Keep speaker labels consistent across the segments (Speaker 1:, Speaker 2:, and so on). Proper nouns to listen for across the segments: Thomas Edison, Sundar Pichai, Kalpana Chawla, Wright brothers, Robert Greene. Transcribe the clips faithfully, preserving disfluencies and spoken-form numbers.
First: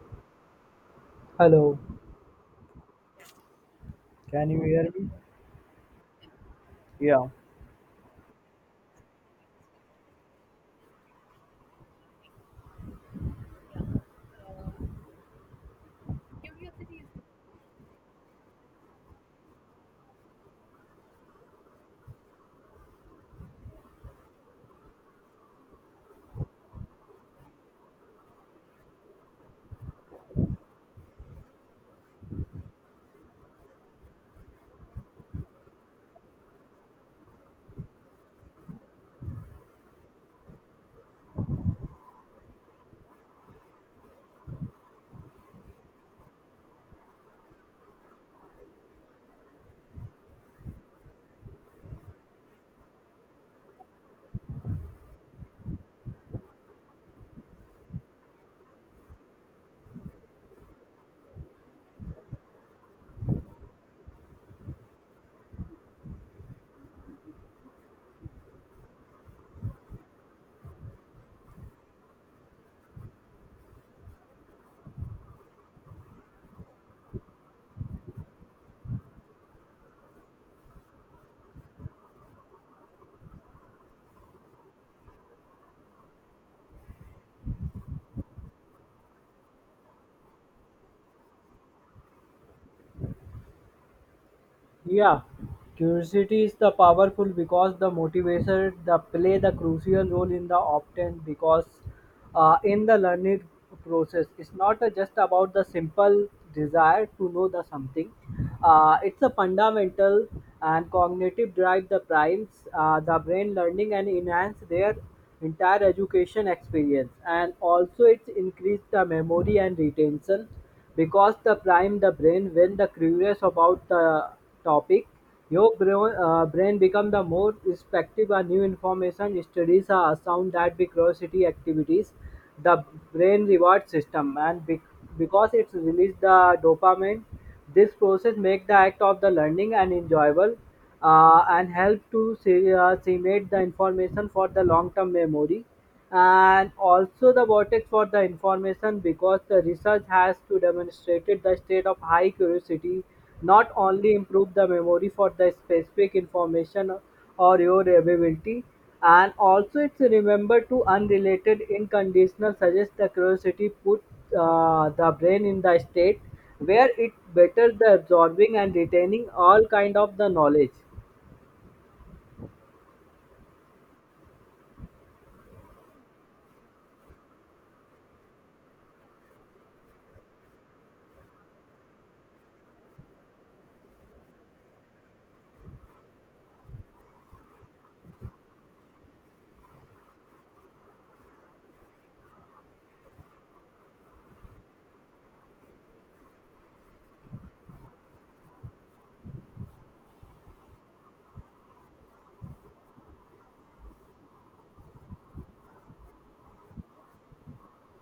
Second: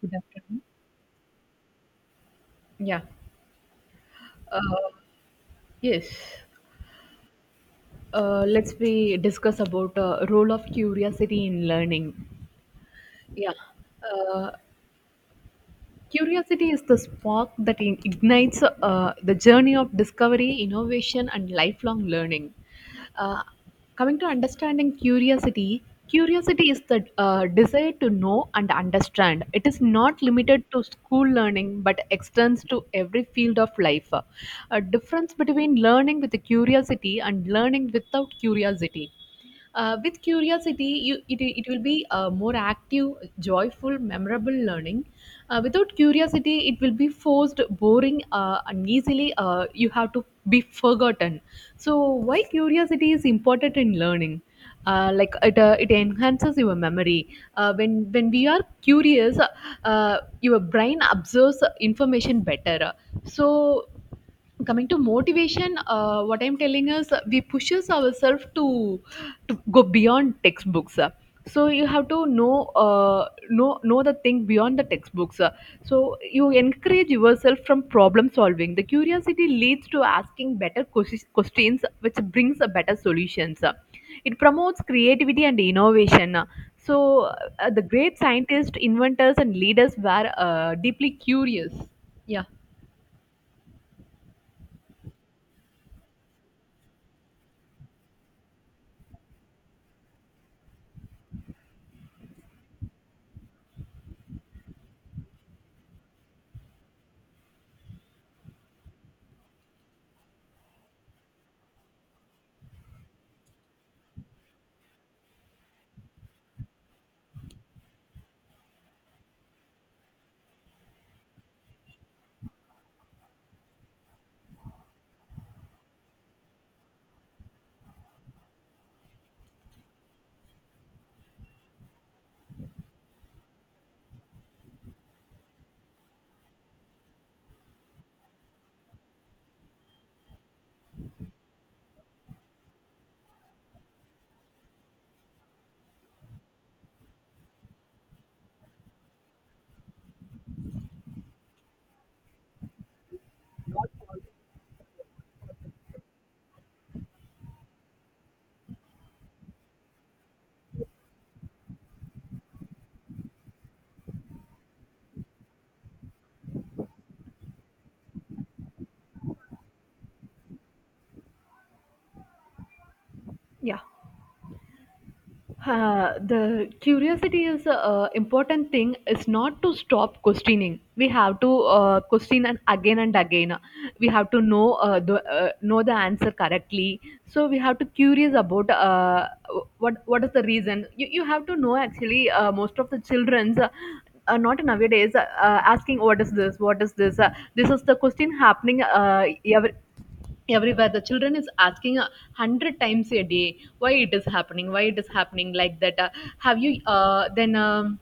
Speaker 1: Good afternoon.
Speaker 2: Hello,
Speaker 1: Yeah.
Speaker 2: can you hear
Speaker 1: Uh,
Speaker 2: me?
Speaker 1: yes.
Speaker 2: Yeah,
Speaker 1: Uh, let's we discuss about uh, role of curiosity in learning. Yeah. Uh, Curiosity is the spark that in- ignites uh, the journey of discovery, innovation, and lifelong learning. Uh, Coming to understanding curiosity, curiosity is the uh, desire to know and understand. It is not limited to school learning but extends to every field of life. A difference between learning with curiosity and learning without curiosity. Uh, with curiosity, you, it, it will be a more active, joyful, memorable learning. Uh, without curiosity, it will be forced, boring, uh, and easily uh, you have to be forgotten. So, why curiosity is important in learning? Uh, like it, uh, it enhances your memory. Uh, when when we are curious, uh, your brain absorbs information better. So coming to motivation, uh, what I'm telling is, uh, we pushes ourselves to to go beyond textbooks. Uh, so you have to know, uh, know know the thing beyond the textbooks. Uh, so you encourage yourself from problem solving. The curiosity leads to asking better ques- questions, which brings a better solutions. Uh, it promotes creativity and innovation. Uh, so uh, the great scientists, inventors, and leaders were uh, deeply curious. Yeah.
Speaker 2: Yeah, curiosity is the powerful because the motivator the play the crucial role in the obtain because uh, in the learning process it's not uh, just about the simple desire to know the something. Uh, it's a fundamental and cognitive drive the primes uh, the brain learning and enhance their entire education experience, and also it's increase the memory and retention because the prime the brain when the curious about the topic, your brain, uh, brain become the more respective a new information studies are sound that the curiosity activities, the brain reward system, and bec- because it's release the dopamine, this process make the act of the learning and enjoyable, uh, and help to se- uh, cement the information for the long-term memory, and also the vortex for the information because the research has to demonstrated the state of high curiosity not only improve the memory for the specific information or your ability, and also it's remember to unrelated unconditional suggest the curiosity put uh, the brain in the state where it better the absorbing and retaining all kind of the knowledge.
Speaker 1: Yeah. Uh, the curiosity is an important thing is not to stop questioning. We have to, uh, question and again and again, we have to know, uh, the uh, know the answer correctly. So we have to curious about, uh, what what is the reason. You, you have to know. Actually, uh, most of the children's, uh, uh, not nowadays, uh, asking what is this, what is this, uh, this is the question happening uh, ev- everywhere. The children is asking a hundred times a day why it is happening, why it is happening like that. Uh, have you uh, then um,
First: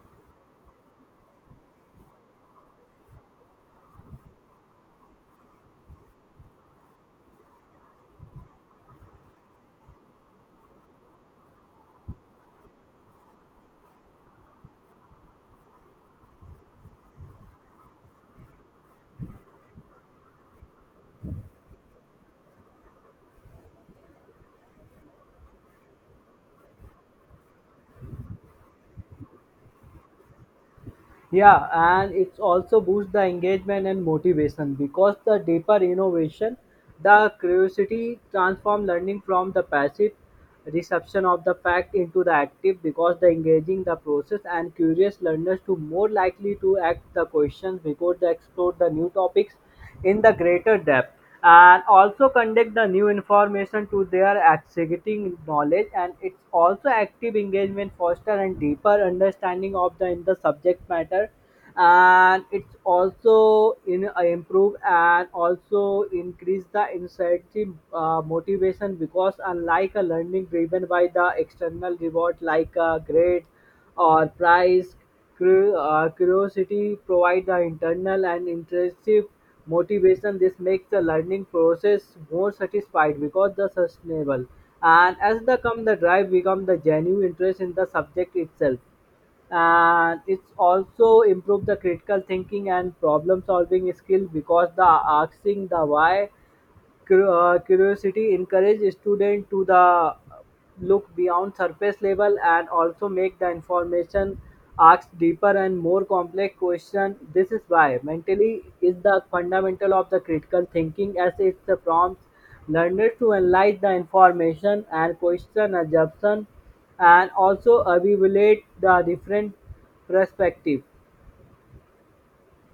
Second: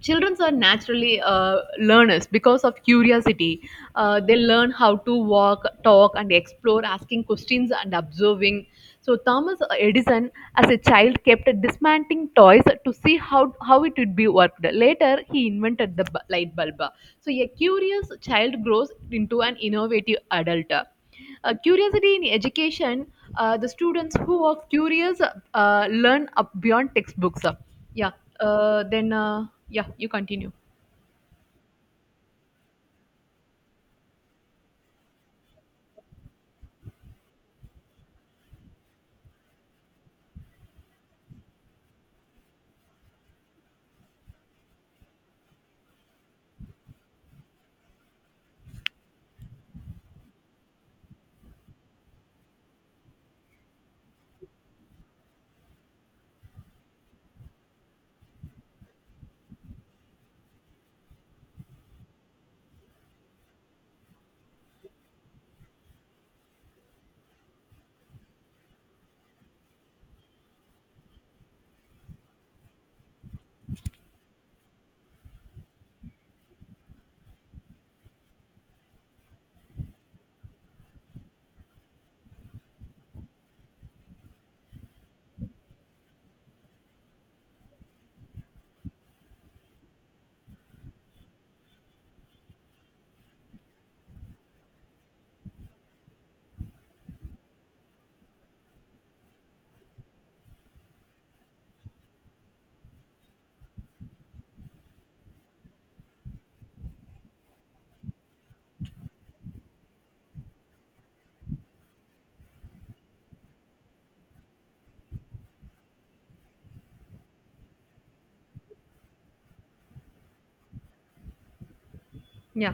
Speaker 1: Children are naturally uh, learners because of curiosity. Uh, they learn how to walk, talk, and explore, asking questions and observing. So Thomas Edison, as a child, kept dismantling toys to see how, how it would be worked. Later, he invented the bu- light bulb. So a curious child grows into an innovative adult. Uh, curiosity in education, uh, the students who are curious uh, learn up beyond textbooks. Yeah. Uh, then, uh, yeah, you continue.
Speaker 2: Yeah, and it's also boost the engagement and motivation because the deeper innovation the curiosity transform learning from the passive reception of the fact into the active because the engaging the process, and curious learners to more likely to act the questions because they explore the new topics in the greater depth, and also connect the new information to their existing knowledge, and it's also active engagement foster and deeper understanding of the in the subject matter, and it's also in uh, improve and also increase the incentive uh, motivation because unlike a learning driven by the external reward like a grade or prize. Cur- uh, Curiosity provides the internal and intrinsic motivation. This makes the learning process more satisfied because the sustainable. And as the come the drive become the genuine interest in the subject itself. And it's also improve the critical thinking and problem solving skill because the asking the why. Cur- uh, Curiosity encourages students to the look beyond surface level, and also make the information ask deeper and more complex question. This is why mentally is the fundamental of the critical thinking as it prompts learners to analyze the information and question assumption, and also evaluate the different perspective.
Speaker 1: Yeah.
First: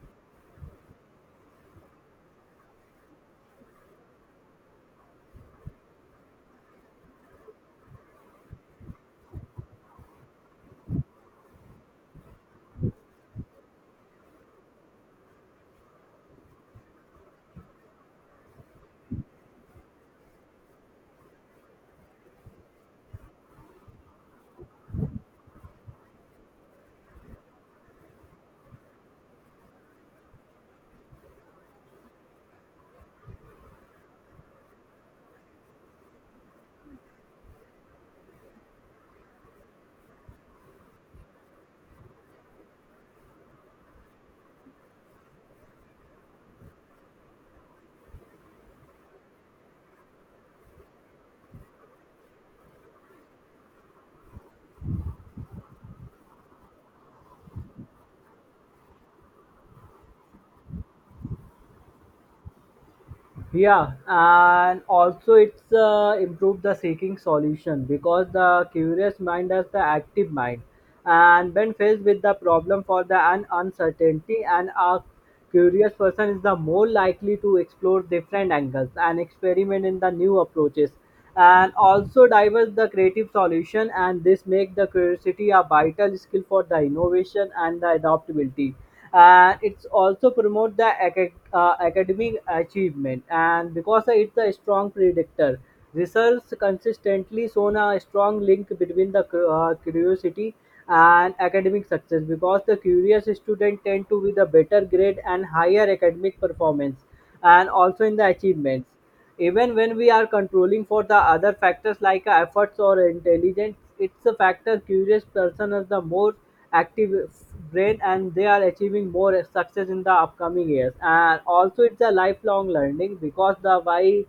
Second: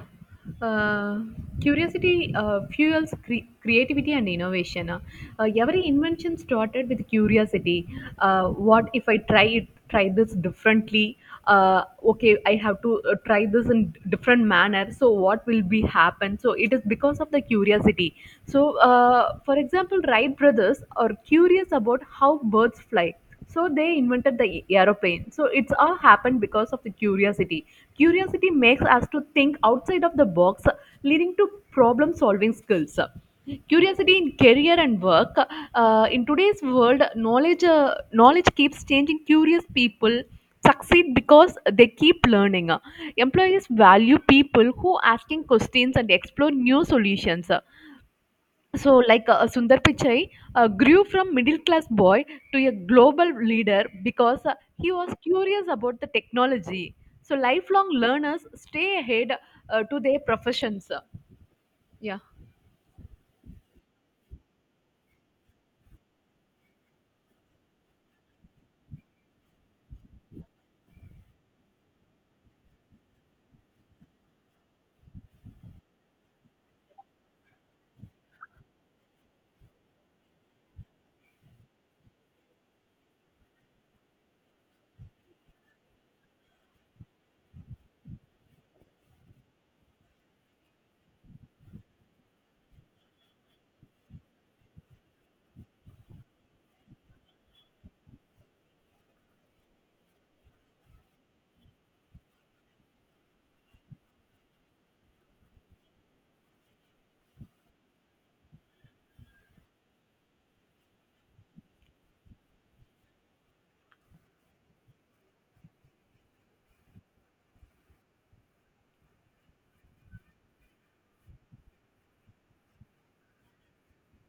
Speaker 1: Uh, curiosity uh, Fuels cre- creativity and innovation. Uh, uh, every invention started with curiosity. Uh, what if I try it? Try this differently. Uh, okay, I have to uh, try this in different manner. So what will be happen? So it is because of the curiosity. So, uh, for example, Wright brothers are curious about how birds fly. So they invented the aeroplane. So it's all happened because of the curiosity. Curiosity makes us to think outside of the box, leading to problem solving skills. Curiosity in career and work. Uh, in today's world, knowledge uh, knowledge keeps changing. Curious people succeed because they keep learning. Employees value people who asking questions and explore new solutions. So, like uh, Sundar Pichai uh, grew from middle class boy to a global leader because uh, he was curious about the technology. So, lifelong learners stay ahead uh, to their professions. uh, Yeah.
Speaker 2: Yeah, and also it's uh, improved the seeking solution because the curious mind is the active mind, and when faced with the problem for the an uncertainty, and a curious person is the more likely to explore different angles and experiment in the new approaches, and also diverse the creative solution, and this make the curiosity a vital skill for the innovation and the adaptability, and it's also promote the aca- uh, academic achievement, and because it's a strong predictor research consistently shown a strong link between the cu- uh, curiosity and academic success because the curious student tend to be the better grade and higher academic performance, and also in the achievements, even when we are controlling for the other factors like uh, efforts or intelligence, it's a factor curious person is the more active brain and they are achieving more success in the upcoming years. And also it's a lifelong learning because the why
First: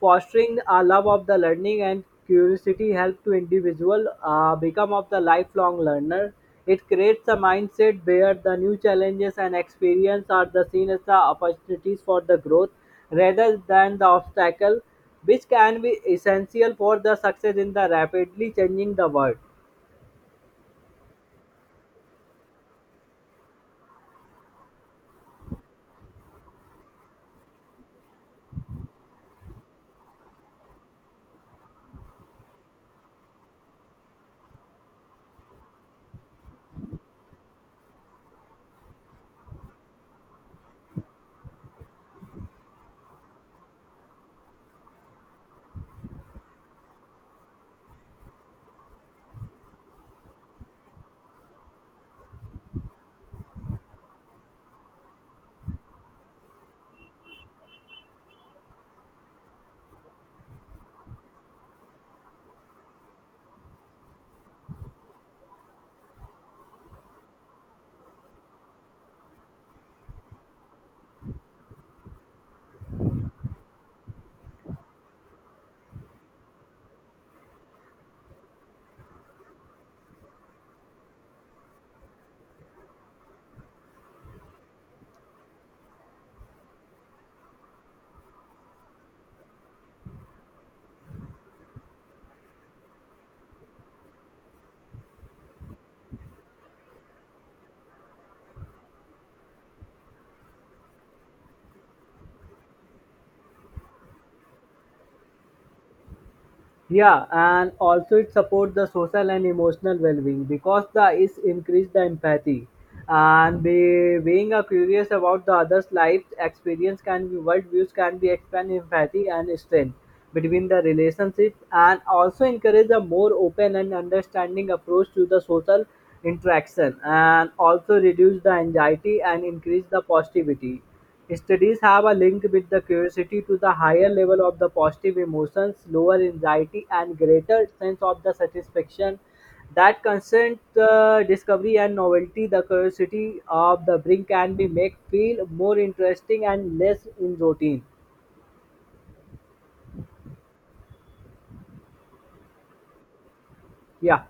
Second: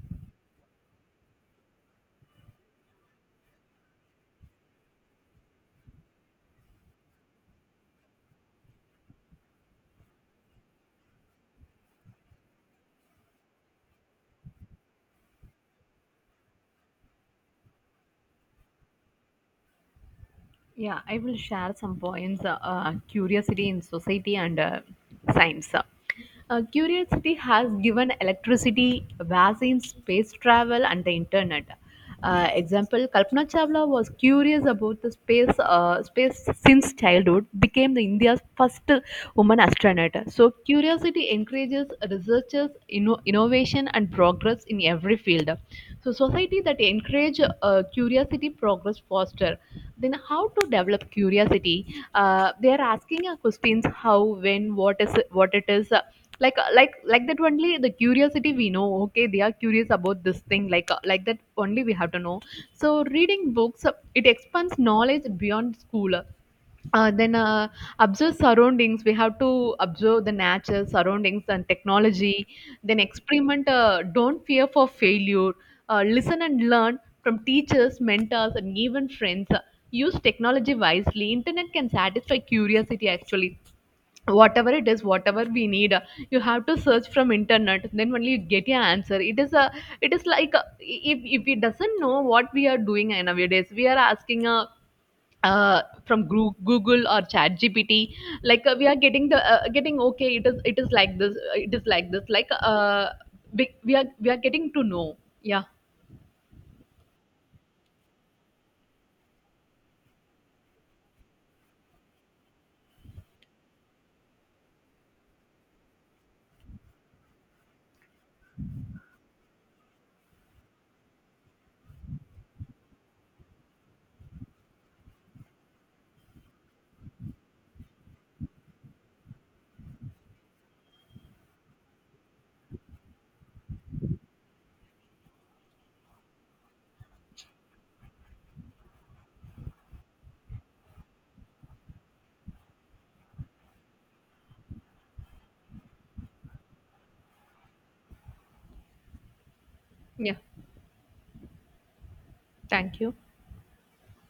Speaker 2: fostering a love of the learning and curiosity help to individual uh, become of the lifelong learner. It creates a mindset where the new challenges and experience are the seen as the opportunities for the growth rather than the obstacle, which can be essential for the success in the rapidly changing the world.
Speaker 1: Yeah, I will share some points. Uh, uh, curiosity in society and uh, science. Uh, curiosity has given electricity, vaccines, space travel, and the internet. Uh, example: Kalpana Chawla was curious about the space uh, space since childhood. Became the India's first woman astronaut. So curiosity encourages researchers, inno- innovation, and progress in every field. So society that encourage uh, curiosity progress faster. Then how to develop curiosity? Uh, they are asking, uh, questions how, when, what is, what it is, uh, like uh, like like that only the curiosity we know, okay, they are curious about this thing, like uh, like that only we have to know. So reading books, uh, it expands knowledge beyond school. Uh, then uh, Observe surroundings. We have to observe the nature, surroundings, and technology. Then experiment, uh, don't fear for failure. Uh, listen and learn from teachers, mentors, and even friends. Uh, use technology wisely. Internet can satisfy curiosity actually. Whatever it is, whatever we need, uh, you have to search from internet, then only you get your answer. It is a, it is like a, if if we doesn't know what we are doing nowadays, we are asking a, uh, from Gru- google or chat G P T. Like uh, we are getting the, uh, getting okay it is, it is like this, uh, it is like this, like uh we, we are, we are getting to know. Yeah.
Speaker 2: Yeah, and also it supports the social and emotional well-being because the is increase the empathy and be, being a curious about the other's life experience can be world views can be expand empathy and strength between the relationship, and also encourage a more open and understanding approach to the social interaction, and also reduce the anxiety and increase the positivity. Studies have a link with the curiosity to the higher level of the positive emotions, lower anxiety, and greater sense of the satisfaction that constant uh, discovery and novelty. The curiosity of the brain can be make feel more interesting and less in routine.
Speaker 1: Yeah, thank you.
Speaker 2: Yeah.